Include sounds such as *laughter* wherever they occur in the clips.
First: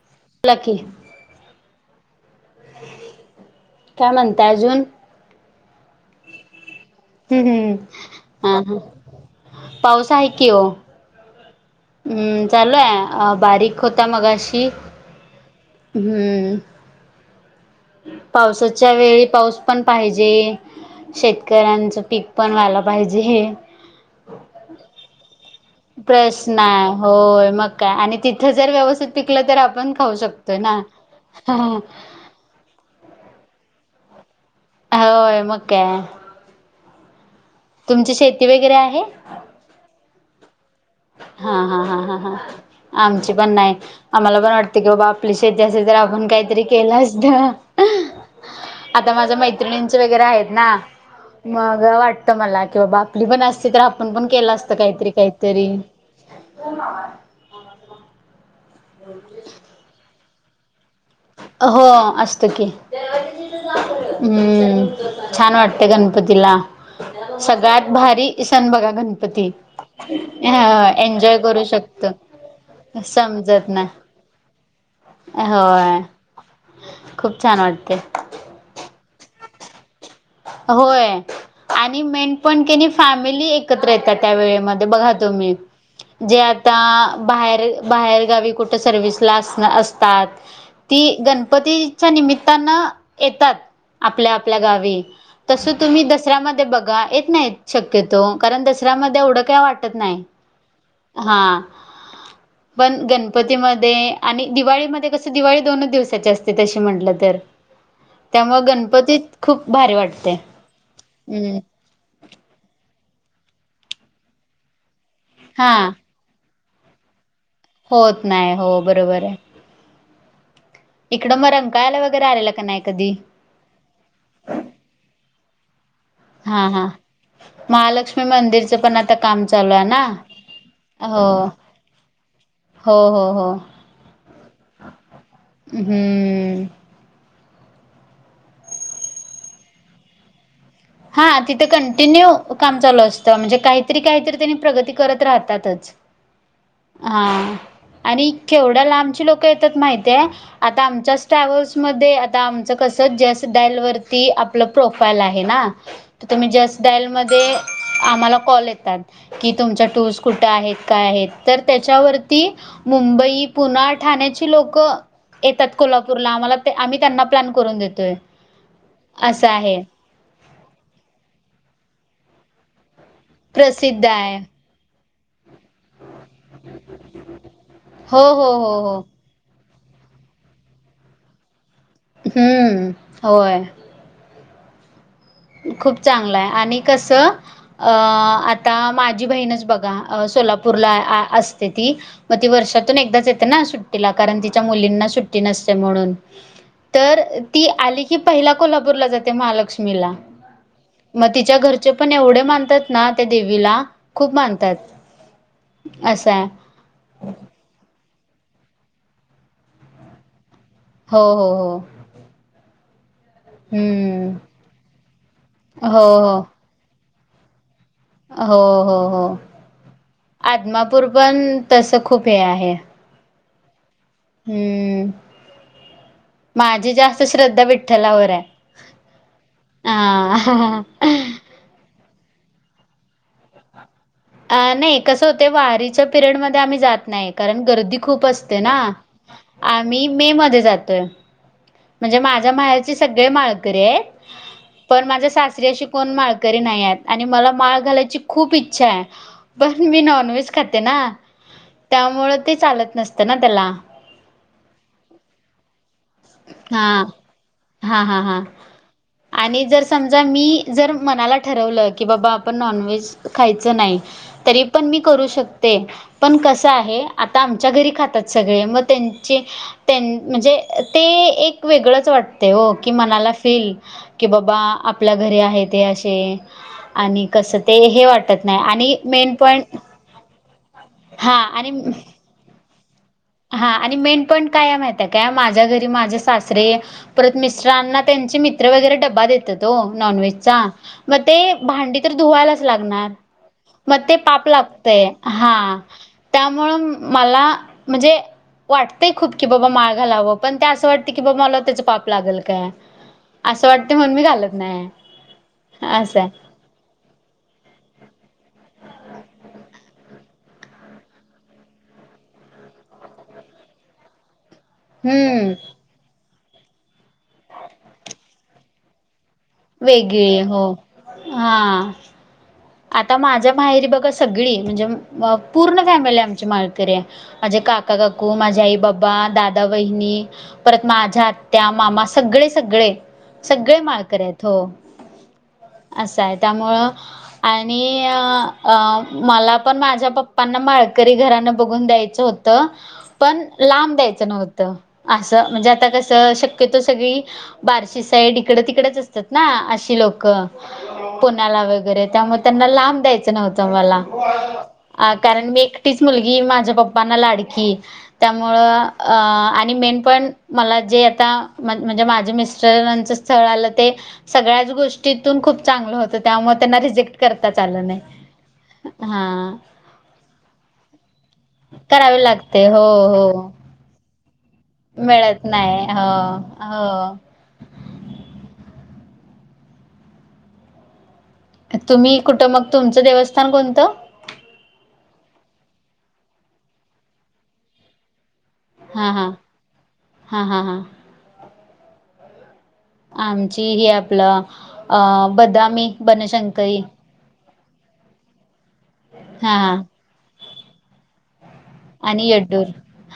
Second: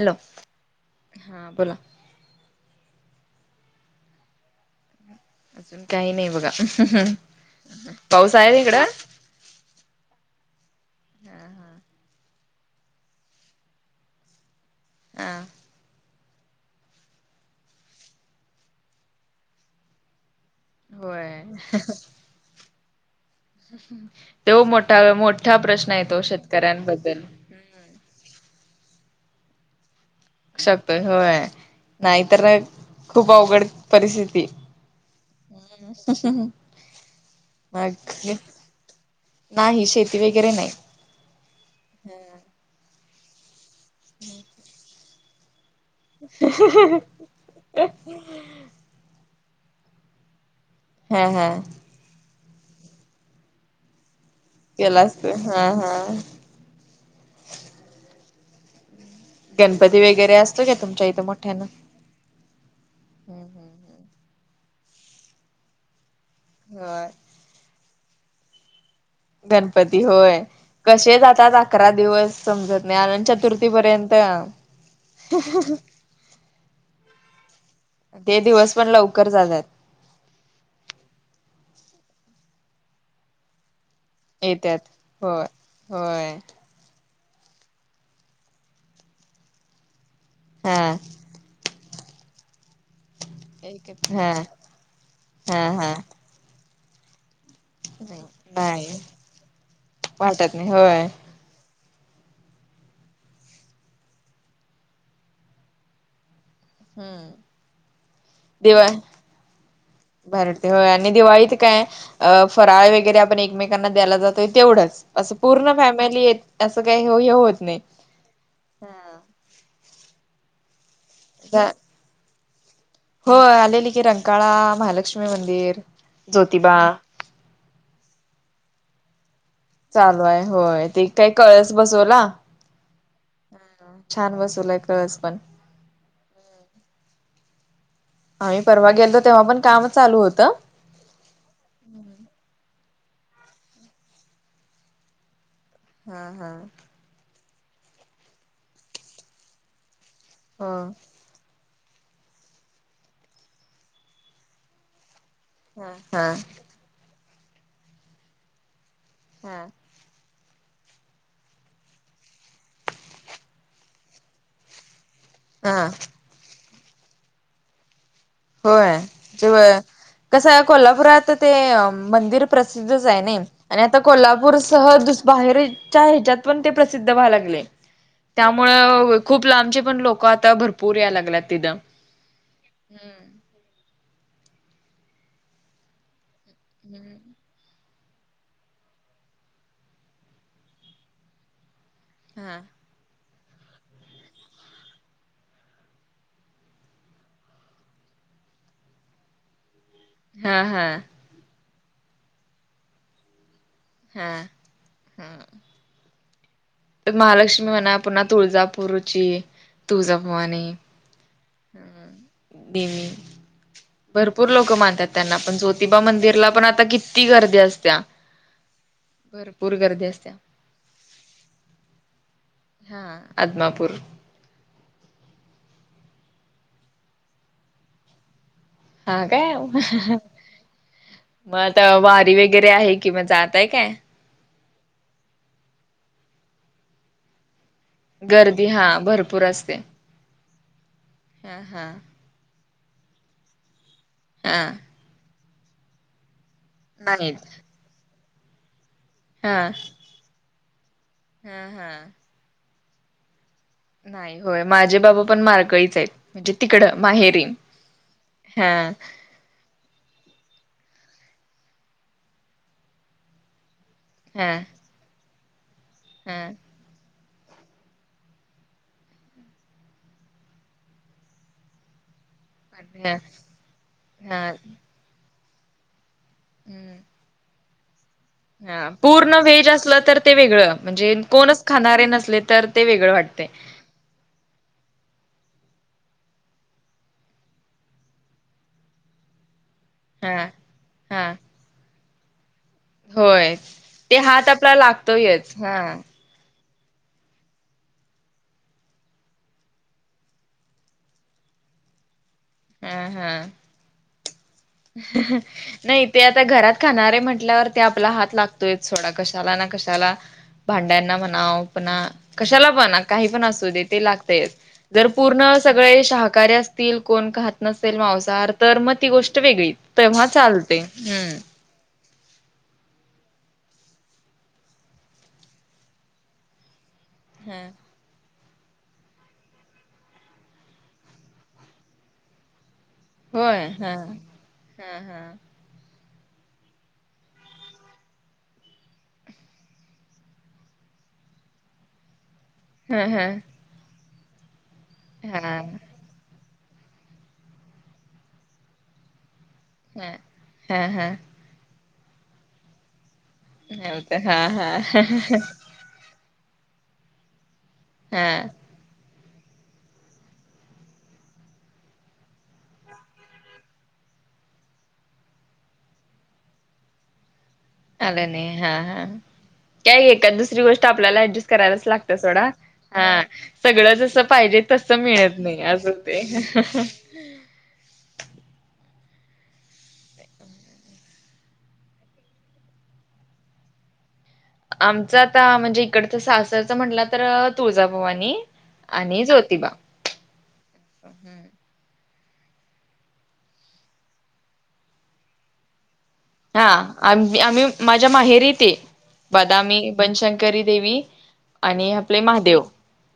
Hello. बो लाकी हा बोला काय म्हणताय अजून. असून काही नाही बघा. हम् हम् पाऊस आहे हा तिकडं हा पाऊस हाय की वो. हा हा हम्म चालूय बारीक होता मघाशी. हा हम्म पावसाच्या वेळी पाऊस पण पाहिजे. होय शेतकऱ्यांचं पीक पण व्हाय ला पाहिजे. तो मोठा आहे मोठा प्रश्न आहे तो प्रश्न आहे शेतकऱ्यांबद्दल होय मग काय आणि तिथं जर व्यवस्थित पिकलं तर आपण खाऊ शकतो. शकतोय होय नाहीतर खूप अवघड परिस्थिती. होय मग काय? मग तुमची शेती वगैरे आहे नाही शेती वगैरे नाही. हा हा हा हा हा आमची पण नाही आम्हाला पण वाटते की बाबा आपली शेती असती तर. आपण काहीतरी केलं असत आता माझ्या मैत्रिणींच वगैरे आहेत ना? हा हा मग वाटतं मला कि बाबा आपली पण असती तर आपण पण केलं असत केला काहीतरी असत काहीतरी. हा हा हो नावा *inaudible* हो गणपती वैगरे असतो का तुमच्या इथं मोठा.. हो हो असत की *inaudible* छान वाटते गणपतीला होय सगळ्यात भारी सण बघा गणपती. गणपती होय कसे एन्जॉय जातात करू अकरा शकतो दिवस समजत नाही आनंद चतुर्थी समजत ना पर्यंत.... ते होय खूप छान वाटते. ते दिवस पण लवकर जातात. होय आणि मेन पण कनी फॅमिली एकत्र येतात. त्या येत्यात वेळेमध्ये बघा तो होय मी होय जे.. आता बाहेर बाहेरगावी कुठं सर्विसला असनं असतात. हा ती गणपतीच्या निमित्तानं येतात हा आपल्या आपल्या गावी. हा तसं हा तुम्ही दसऱ्यामध्ये बघा येत नाहीत. शक्यतो कारण नाही दसऱ्यामध्ये एवढं काय वाटत नाही. वाटत नाही होय हा पण गणपतीमध्ये आणि दिवाळीमध्ये कसं दिवाळी दोनच दिवसाची असते. ते तशी म्हटलं हम्म तर त्यामुळ गणपतीत खूप भारी वाटत. भारी वाटतंय होय. आणि दिवाळीत काय अ फराळ वगैरे आपण एकमेकांना द्याला जातोय तेवढंच. असं पूर्ण हा फॅमिली येत असं काही हे होत नाही. होत नाही हो बरोबर आहे इकडं म रंकायला वगैरे आलेलं का नाही. कधी होय आलेली की रंकाळा महालक्ष्मी मंदिर हा ज्योतिबा हा महालक्ष्मी मंदिरचं पण आता... काम आहे ना चालू आहेय होय ते हो काय कळस बसवला. हो हो हो छान बसवलाय कळस पण. हम्म आम्ही परवा गेलतो तेव्हा पण काम चालू होतं. हा तिथे कंटिन्यू काम चालू असतं म्हणजे काहीतरी काहीतरी त्यांनी प्रगती करत राहतातच. हा हा हा आणि केेवड्या लांबची लोक येतात माहितये हो आता आमच्या ट्रॅव्हल्स मधे आता आमचं कस जस डायल वरती आपलं प्रोफाईल आहे ना हा तुम्ही हा जस डायल मध्ये आम्हाला कॉल येतायेत की तुमच्या टुलस कुठं आहेत काय आहेत तर त्याच्यावरती मुंबई पुना ठाण्याची लोक येतात हा कोल्हापूरला आम्हाला आम्ही त्यांना प्लॅन करून देतोय. होय असं तेव आहे कसं कोल्हापुरात ते मंदिर प्रसिद्धच आहे नाही. आणि आता प्रसिद्ध आहे कोल्हापूर ह बाहेरच्या ह्याच्यात पण ते प्रसिद्ध व्हायला ला लागले हो हो हो हो त्यामुळ खूप लांबचे पण लोक आता भरपूर या लागल्यात तिद हम्म होय खूप चांगलं आहे आणि कसं अ आता माझी बहीणच बघा सोलापूरला असते ती, मग ती हा वर्षातून एकदाच येते ना सुट्टीला कारण तिच्या मुलींना सुट्टी नसते म्हणून. तर ती आली की पहिला कोल्हापूरला जाते महालक्ष्मीला हा हा मग तिच्या घरचे पण एवढे मानतात ना त्या देवीला हा खूप मानतात हा असं आहे तर महालक्ष्मी म्हणा, पुन्हा तुळजापूरुची तुळजाभवानी हो हो हो देवी हम्म भरपूर लोक मानतात त्यांना पण, ज्योतिबा हो हो मंदिरला पण आता किती गर्दी असत्या. हो हो हो भरपूर गर्दी असत्या आदमापूर पण तस खूप हे आहे. हा आदमापूर हम्म माझी जास्त श्रद्धा विठ्ठलावर आहे. हा काय अ हह मग आता वारी वगैरे आहे की मग जातय काय? अ नाही कसं होत वारीच्या पिरियड मध्ये आम्ही जात नाही कारण गर्दी खूप असते गर्दी ना हा भरपूर असते आम्ही मे मध्ये जातोय. हा हा म्हणजे माझ्या माहेरचे सगळे मानकरी आहेत. हा पण माझ्या सासरी अशी कोण माळकरी नाही आहेत आणि नाहीत मला माळ घालायची खूप इच्छा आहे. हा पण मी नॉन व्हेज खाते ना हा हा त्यामुळें ते चालत नसत ना त्याला. नाही होय माझे बाबा पण माळकरीच आहेत. म्हणजे तिकडं माहेरी. हा हा आणि जर समजा मी जर मनाला ठरवलं की बाबा आपण नॉनव्हेज खायचं नाही हा तरी पण मी करू शकते पण हा कस आहे आता आमच्या घरी खातात सगळे मग त्यांचे त्यां म्हणजे ते एक वेगळंच वाट ते ओ की ह मनाला फील की हा बाबा आपल्या घरी आहेत हे अशे- ते आणि कस ते हे वाटत नाही हा आणि- मेन पूर्ण व्हेज पॉईंट असलं तर ते वेगळं, म्हणजे हां कोणच आणि खाणारे नसले तर ते वेगळं वाटतंय. हां आणि मेन पॉईंट काय माहित काय माझ्या घरी माझे सासरे- परत मिस्टरांना त्यांचे मित्र वगैरे डब्बा देतात. तो नॉनव्हेज हा चा मग हा ते भांडी तर धुवाला, लागणार होय मग ते हात पाप आपला लागतय लागतोयच हा, त्यामुळं मला, म्हणजे वाटतंय खूप की बाबा माळ घालावं, पण ते असं वाटते की बाबा मला त्याच पाप लागेल का‌. हा हा का, असं वाटते म्हणून मी घालत नाही नाही असं ते आहे. आता घरात खाणारे म्हटल्यावर ते आपला हात लागतोय थोडा कशाला ना कशाला. भांड्यांना म्हणा पणा कशाला पण काही पण असू दे ते लागतंय. जर पूर्ण हम्म. सगळे शाहाकारी असतील कोण खाहात नसेल मांसाहार तर मग ती गोष्ट- वेगळी तेव्हा वेगळी हो. चालते हम्म- हां. आता माझ्या माहेरी बघा सगळी म्हणजे अ पूर्ण फॅमिली आमची माळकरी आहे. माझे ह काका- काका काकू माझे आई बाबा दादा वहिनी- परत माझ्या आत्या मामा सगळे सगळे होय सगळे हा माळकरी आहेत हो हा हा असं हाय त्यामुळं आणि अ अ मला पण माझ्या पप्पांना माळकरी घरान बघून द्यायचं होतं त ह ह पण लांब द्यायचं नव्हतं, हा असं म्हणजे आता हा कस श तीत सगळी बार्शी साईड इकडं तिकडेच असतात ना अशी लोक हा हा ला वगैरे त्यामुळं त्यांना द्यायच नव्हतं मला होत हा हा आ कारण मी एकटीच मुलगी माझ्या पप्पांना लाडकी हा त्यामुळं अ आणि मेन पण मला जे आता म्हणजे माझं मिस्टरांचं स्थळ आलं ते सगळ्यांचं गोष्टीतून खूप चांगलं होतं, त्यामुळे त्यांना रिजेक् करता च आल नाही. आलं नाही हा हा काय एका दुसरी गोष्ट आपल्याला ऍडजस्ट करायला लागत्या करावे सोडा लागते हो हा हो सगळं जसं पाहीजे तसं मिळत नाही अस हुतय ह ह हो तुम्ही कुठं मग तुमचं देवस्थान कोणतं? आमच आता म्हणजे इकडचं सासरच म्हटला तर तुळजाभवानी. हा आणि हा ज्योतिबा हा हा हा आमची ही आपलं अ बदामी बनशंकरी आम आम्ही माझ्या माहेरीत ये हा बदामी बनशंकरी देवी आणि आपले महादेव. येड्डूर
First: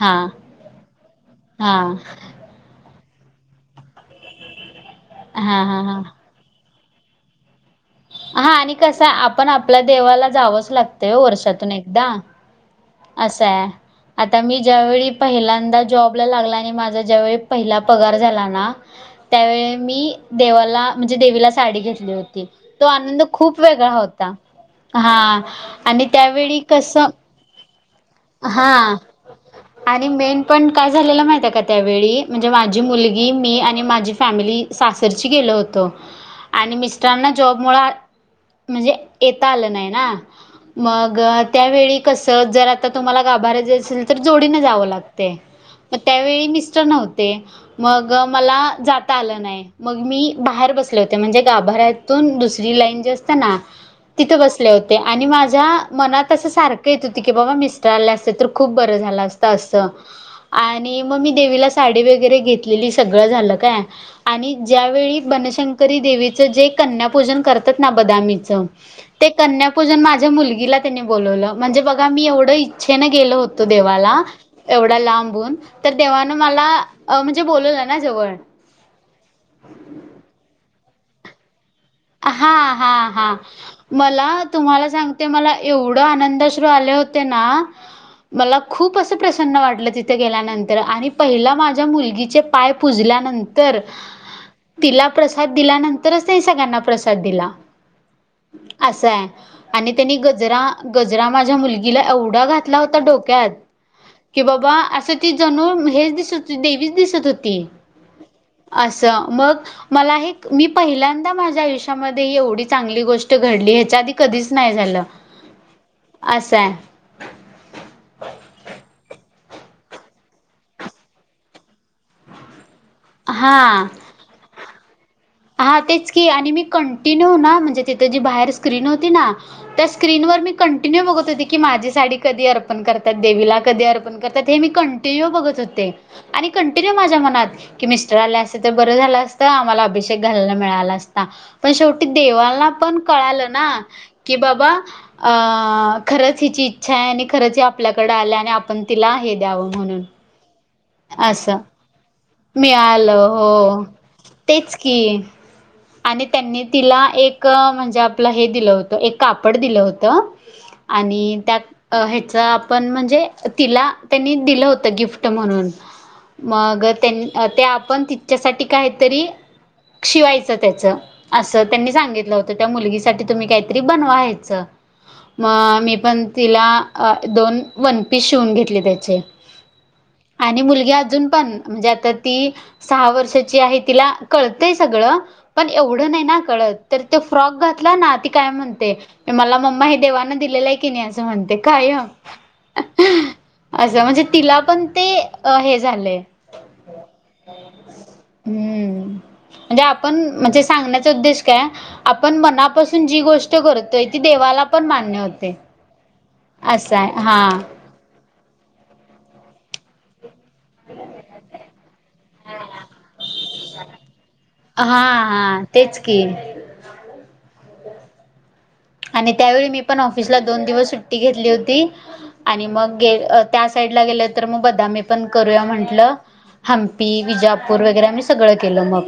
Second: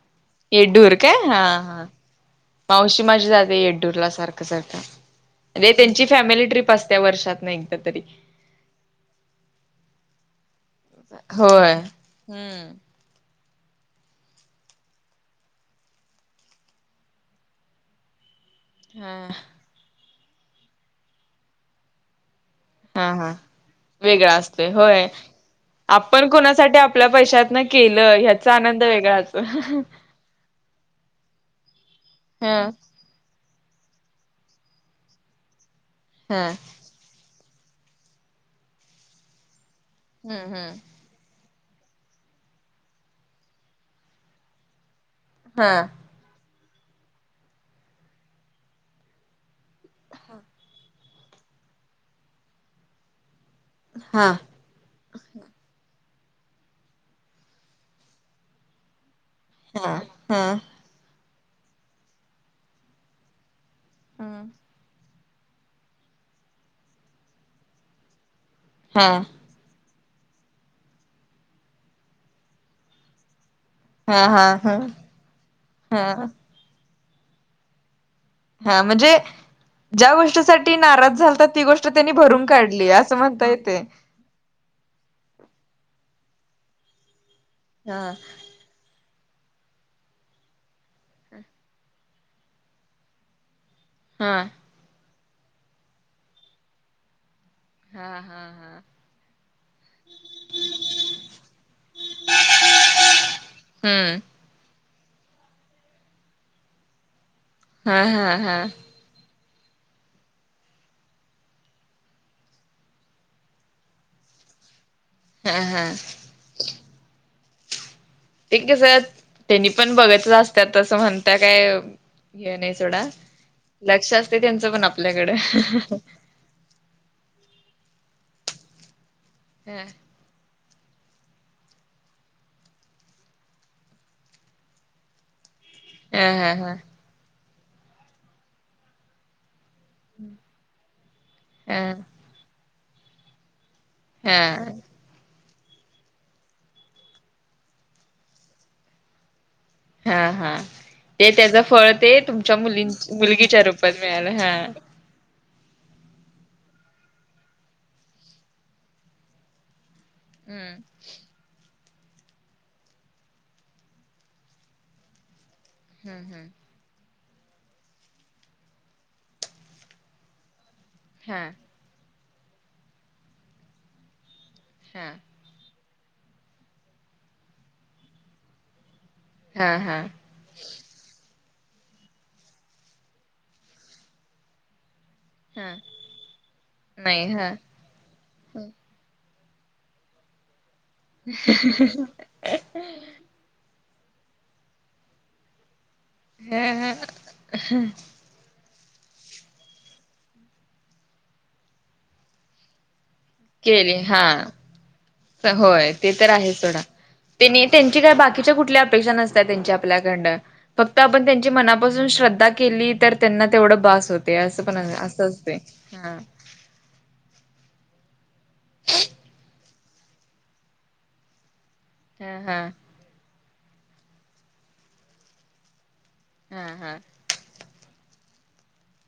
हा येडडुर काय हा हा मावशी माझी जाते येड्डूरला सारखं हा सारखं, हा हा त्यांची फॅमिली ट्रीप असते वर्षात ना एकदा तरी हा आणि कसं आपण आपल्या देवाला जावंच लागतय ओ वर्षातून होय एकदा. हम्म आस हाय. आता मी ज्या वेेळी पहिल्यांदा जॉबला लागला, आणि माझा ज्यावेळी पहिला पगार झाला ना- हा त्यावेळी मी देवाला म्हणजे देवीला साडी घेतली होती. तो हा आनंद हा खूप वेगळा होता, असतोय होय. हा आणि आपण त्यावेळी कोणासाठी कस- आपल्या पैशातन केलं ह्याचा हा आनंद वेगळाच. आणि मेन पाॅइंट काय झालेल महित आहे का त्यावेळी म्हणजे हा माझी मुली गी मी आणि माझी फॅमिली सासरची गेलो होतो. हा. आणि मिस्टरांना जॉबमुळे म्हणजे येता आलं नाही ना, हम्म म ग त्यावेळी कसं जर आता तुम्हाला गाभार्यात असेल तर जोडीने जावं लागतय. हा. म त्यावेळी मिस्टर नव्हते, मग अ मला जाता आलं नाही मग मी बाहेर बसले होते. म्हणजे गाभऱ्यातून दुसरी लाईन जी असते ना हा तिथे बस ले होते. आणि माझ्या मनात अस सारख येत होती की बाबा मिस्टर आले असते तर खूप बर झाला असत त असंत हा हा. आणि मग मी देवीला साडी वगैरे घेतलेली सगळं झालं काय हा आणि ज्यावेळी बनशंकरी देवीच जे कन्यापूजन करतात ना बदामीचं हा. ते कन्यापूजन माझ्या मुलगीला त्यांनी बोलावलं. म्हणजे बघा मी एवढं इच्छेनं गेल होत तो देवाला, हा हा एवढा लांबून, तर हा देवानं मला म्हणजे बोलवलं ना जवळ हा म्हणजे, ज्या गोष्टीसाठी नाराज झालतात ती गोष्ट त्यांनी भरून काढली असं हा-हा-हा म्हणता येते. मला तुम्हाला सांगते, मला एवढं आनंदश्रू आले होते ना हा. मला खूप असं प्रसन्न वाटलं तिथे गेल्यानंतर, आणि पहिला माझ्या मुलगीचे पाय पुजल्यानंतर तर हा. तिला प्रसाद दिल्यानंतरच त्यांनी सगळ्यांना प्रसाद दिला. हा-हा. असा हाय. आणि त्यांनी गजरा-गजरा माझ्या मुलगीला एवढा घातला होता डोक्यात हम्म. की बाबा, असं ती जणू हेच दिसत होती. देवीच दिसत होती. हा-हा-हा. च मग मला हे मी पहिल्यांदा माझ्या आयुष हेच्या मध्ये एवढी चांगली गोष्ट घडली. ह्याच्या आधी कधीच नाही झालं. हा-हा असाय. ते कस त्यांनी पण बघत असत तसं म्हणत काय हे नाही सोडा. हा लक्ष असते त्यांच पण आपल्याकडे. हा तेच की आणि मी कं ती नव ना म्हणजे तिथ जी बाहेर स्क्रीन होती ना ह त्या स्क्रिन वर मी कंटिन्यू बघत होते की, माझी साडी कधी अर्पण करतात देवीला, कधी अर्पण करतात, हे मी कंटिन्यू बघत होते. हा आणि हा हा कंटिन्यू माझ्या मनात कि मिस्टर आले अस तर बरं झालं असतं. आम्हाला अभि घला मिळाला असता. पण शेवटी देवाना पण कळालं ना हा कि बाबा अ खरंच हिची इच्छा आहे. आणि खरंच आपल्याकडे आलं आणि आपण तिला हे द्यावं म्हणून. हा-हा ते असं त्याचं फळ ते तुमच्या मुली मिळालं मुलगीच्या हो रूपात मिळाल. हा. तेच की आणि त्यांनी तिला एक म्हणजे आपलं हे दिलं होतं. एक कापड दिलं होतं. हम्म आणि त्या अ ह्याच आपण म्हणजे, तिला त्यांनी दिलं होतं गिफ्ट म्हणून हम्म हम्म मग त्यांनी ते आप आपण तिच्यासाठी काहीतरी शिवायचं त्याचं. हा असत त्यांनी सांगितलं होतं त्या मुलगी साठी तुम्ही काहीतरी बनवा हेच. हा. मग मी पण तिला दोन वन पीस शिवून घेतले त्याचे. हा हा. आणि मुलगी अजून पण म्हणजे आता ती सहा वर्षाची आहे तिला कळतय सगळं. हा पण एवढं नाही ना कळत. तर त्यो नाही हा फ्रॉक घात ला ना ती काय म्हणते. मला मम्मा हे देवान दिलेलं आहे की नाही? असं म्हणते कायम. असं म्हणजे तिला पण ते अ हे झालंय. ह्या ह्या अह हम्म. म्हणजे आपण म्हणजे सांगण्याचा उद्देश काय? आपण मनापासून जी गोष्ट - केली करतोय ती हा देवाला पण मान्य होते. होय ते तर आहे सोडा. असाय हा. त्यांनी त्यांची काय बात् बाकीच्या कुठल्या अपेक्षा नसत्या त्यांच्या आपल्याकडन. फक्त आपण त्यांची मनापासून श्रद्धा केली तर त्यांना तेवढं बास होतय. असं पण हा असं असतय. हा तेच की. आणि त्यावेळी मी पण ऑफिसला दोन दिवस सुट्टी घेतली होती. हा आणि हा मग गे - त्या साईडला गेल तर मग बदामी पण करूया म्हटलं. हा हा हंपी विजाप पूर वगैरे आम्ही सगळं केलं मग.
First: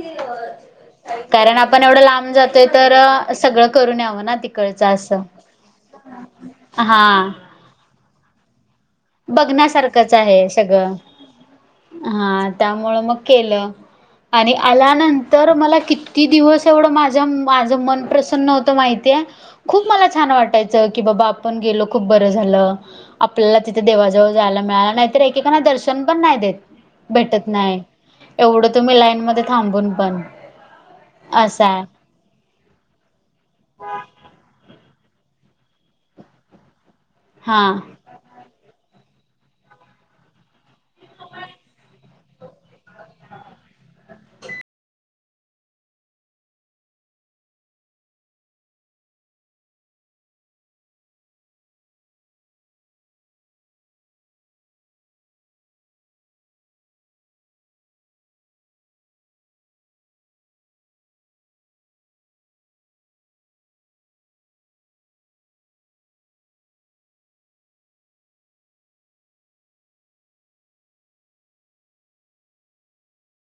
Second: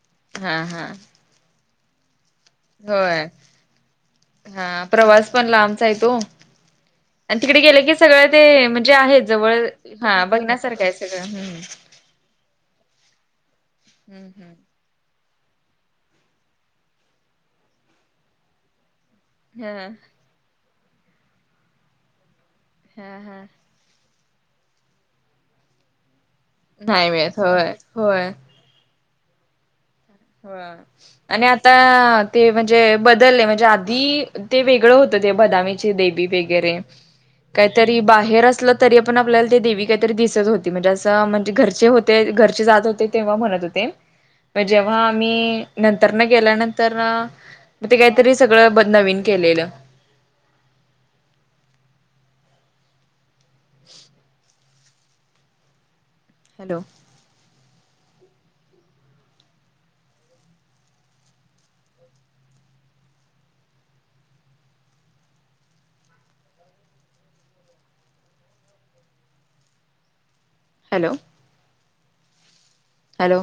हा हा. कारण आपण एवढं लांब जातोय तर होय. सगळं करून यावं ना ते. हा प्रवास पण लांबचाय तो. हा आणि तिकडे गेल की सगळ ते म्हणजे आहे जवळ. बघण्यासारखंच हा आहे बघण्यासारखं आहे सगळं. सगळं. हा त्यामुळ मग केलं हम्म हम्म. आणि आल्या नं तर मला कित्ती दिवस एवढं माझ -माझ मन प्रसन्न होतं माहितीये? खूप हा मला छान वाटायचं. की बाबा आपण गेलो खूप बरं झालं. हा हा आपल्याला ति ते देवाजवळ जायला मिळालं. नाहीतर एकेकांना दर्शन पण नाही देत. नाही मिळत भेटत होय नाही. होय. एवढं तुम्ही लाईन मध्ये थांबून पण? बर आणि असं आता आहे ते म्हणजे बदलले. म्हणजे आधी ते वेगळं होतं ते बदामीचे देवी वेगैरे. हा. काहीतरी बाहेर असलं तरी पण आपल्याला ते देवी काहीतरी दिसत होती. म्हणजे असं म्हणजे घरचे होते. घरचे जात होते. तेव्हा म्हणत होते. म जेव्हा मग आम्ही नंतर न गेल्यानंतर म ते काहीतरी सगळं बद नवीन केलेलं. *inaudible* हॅलो! हॅलो! हॅलो!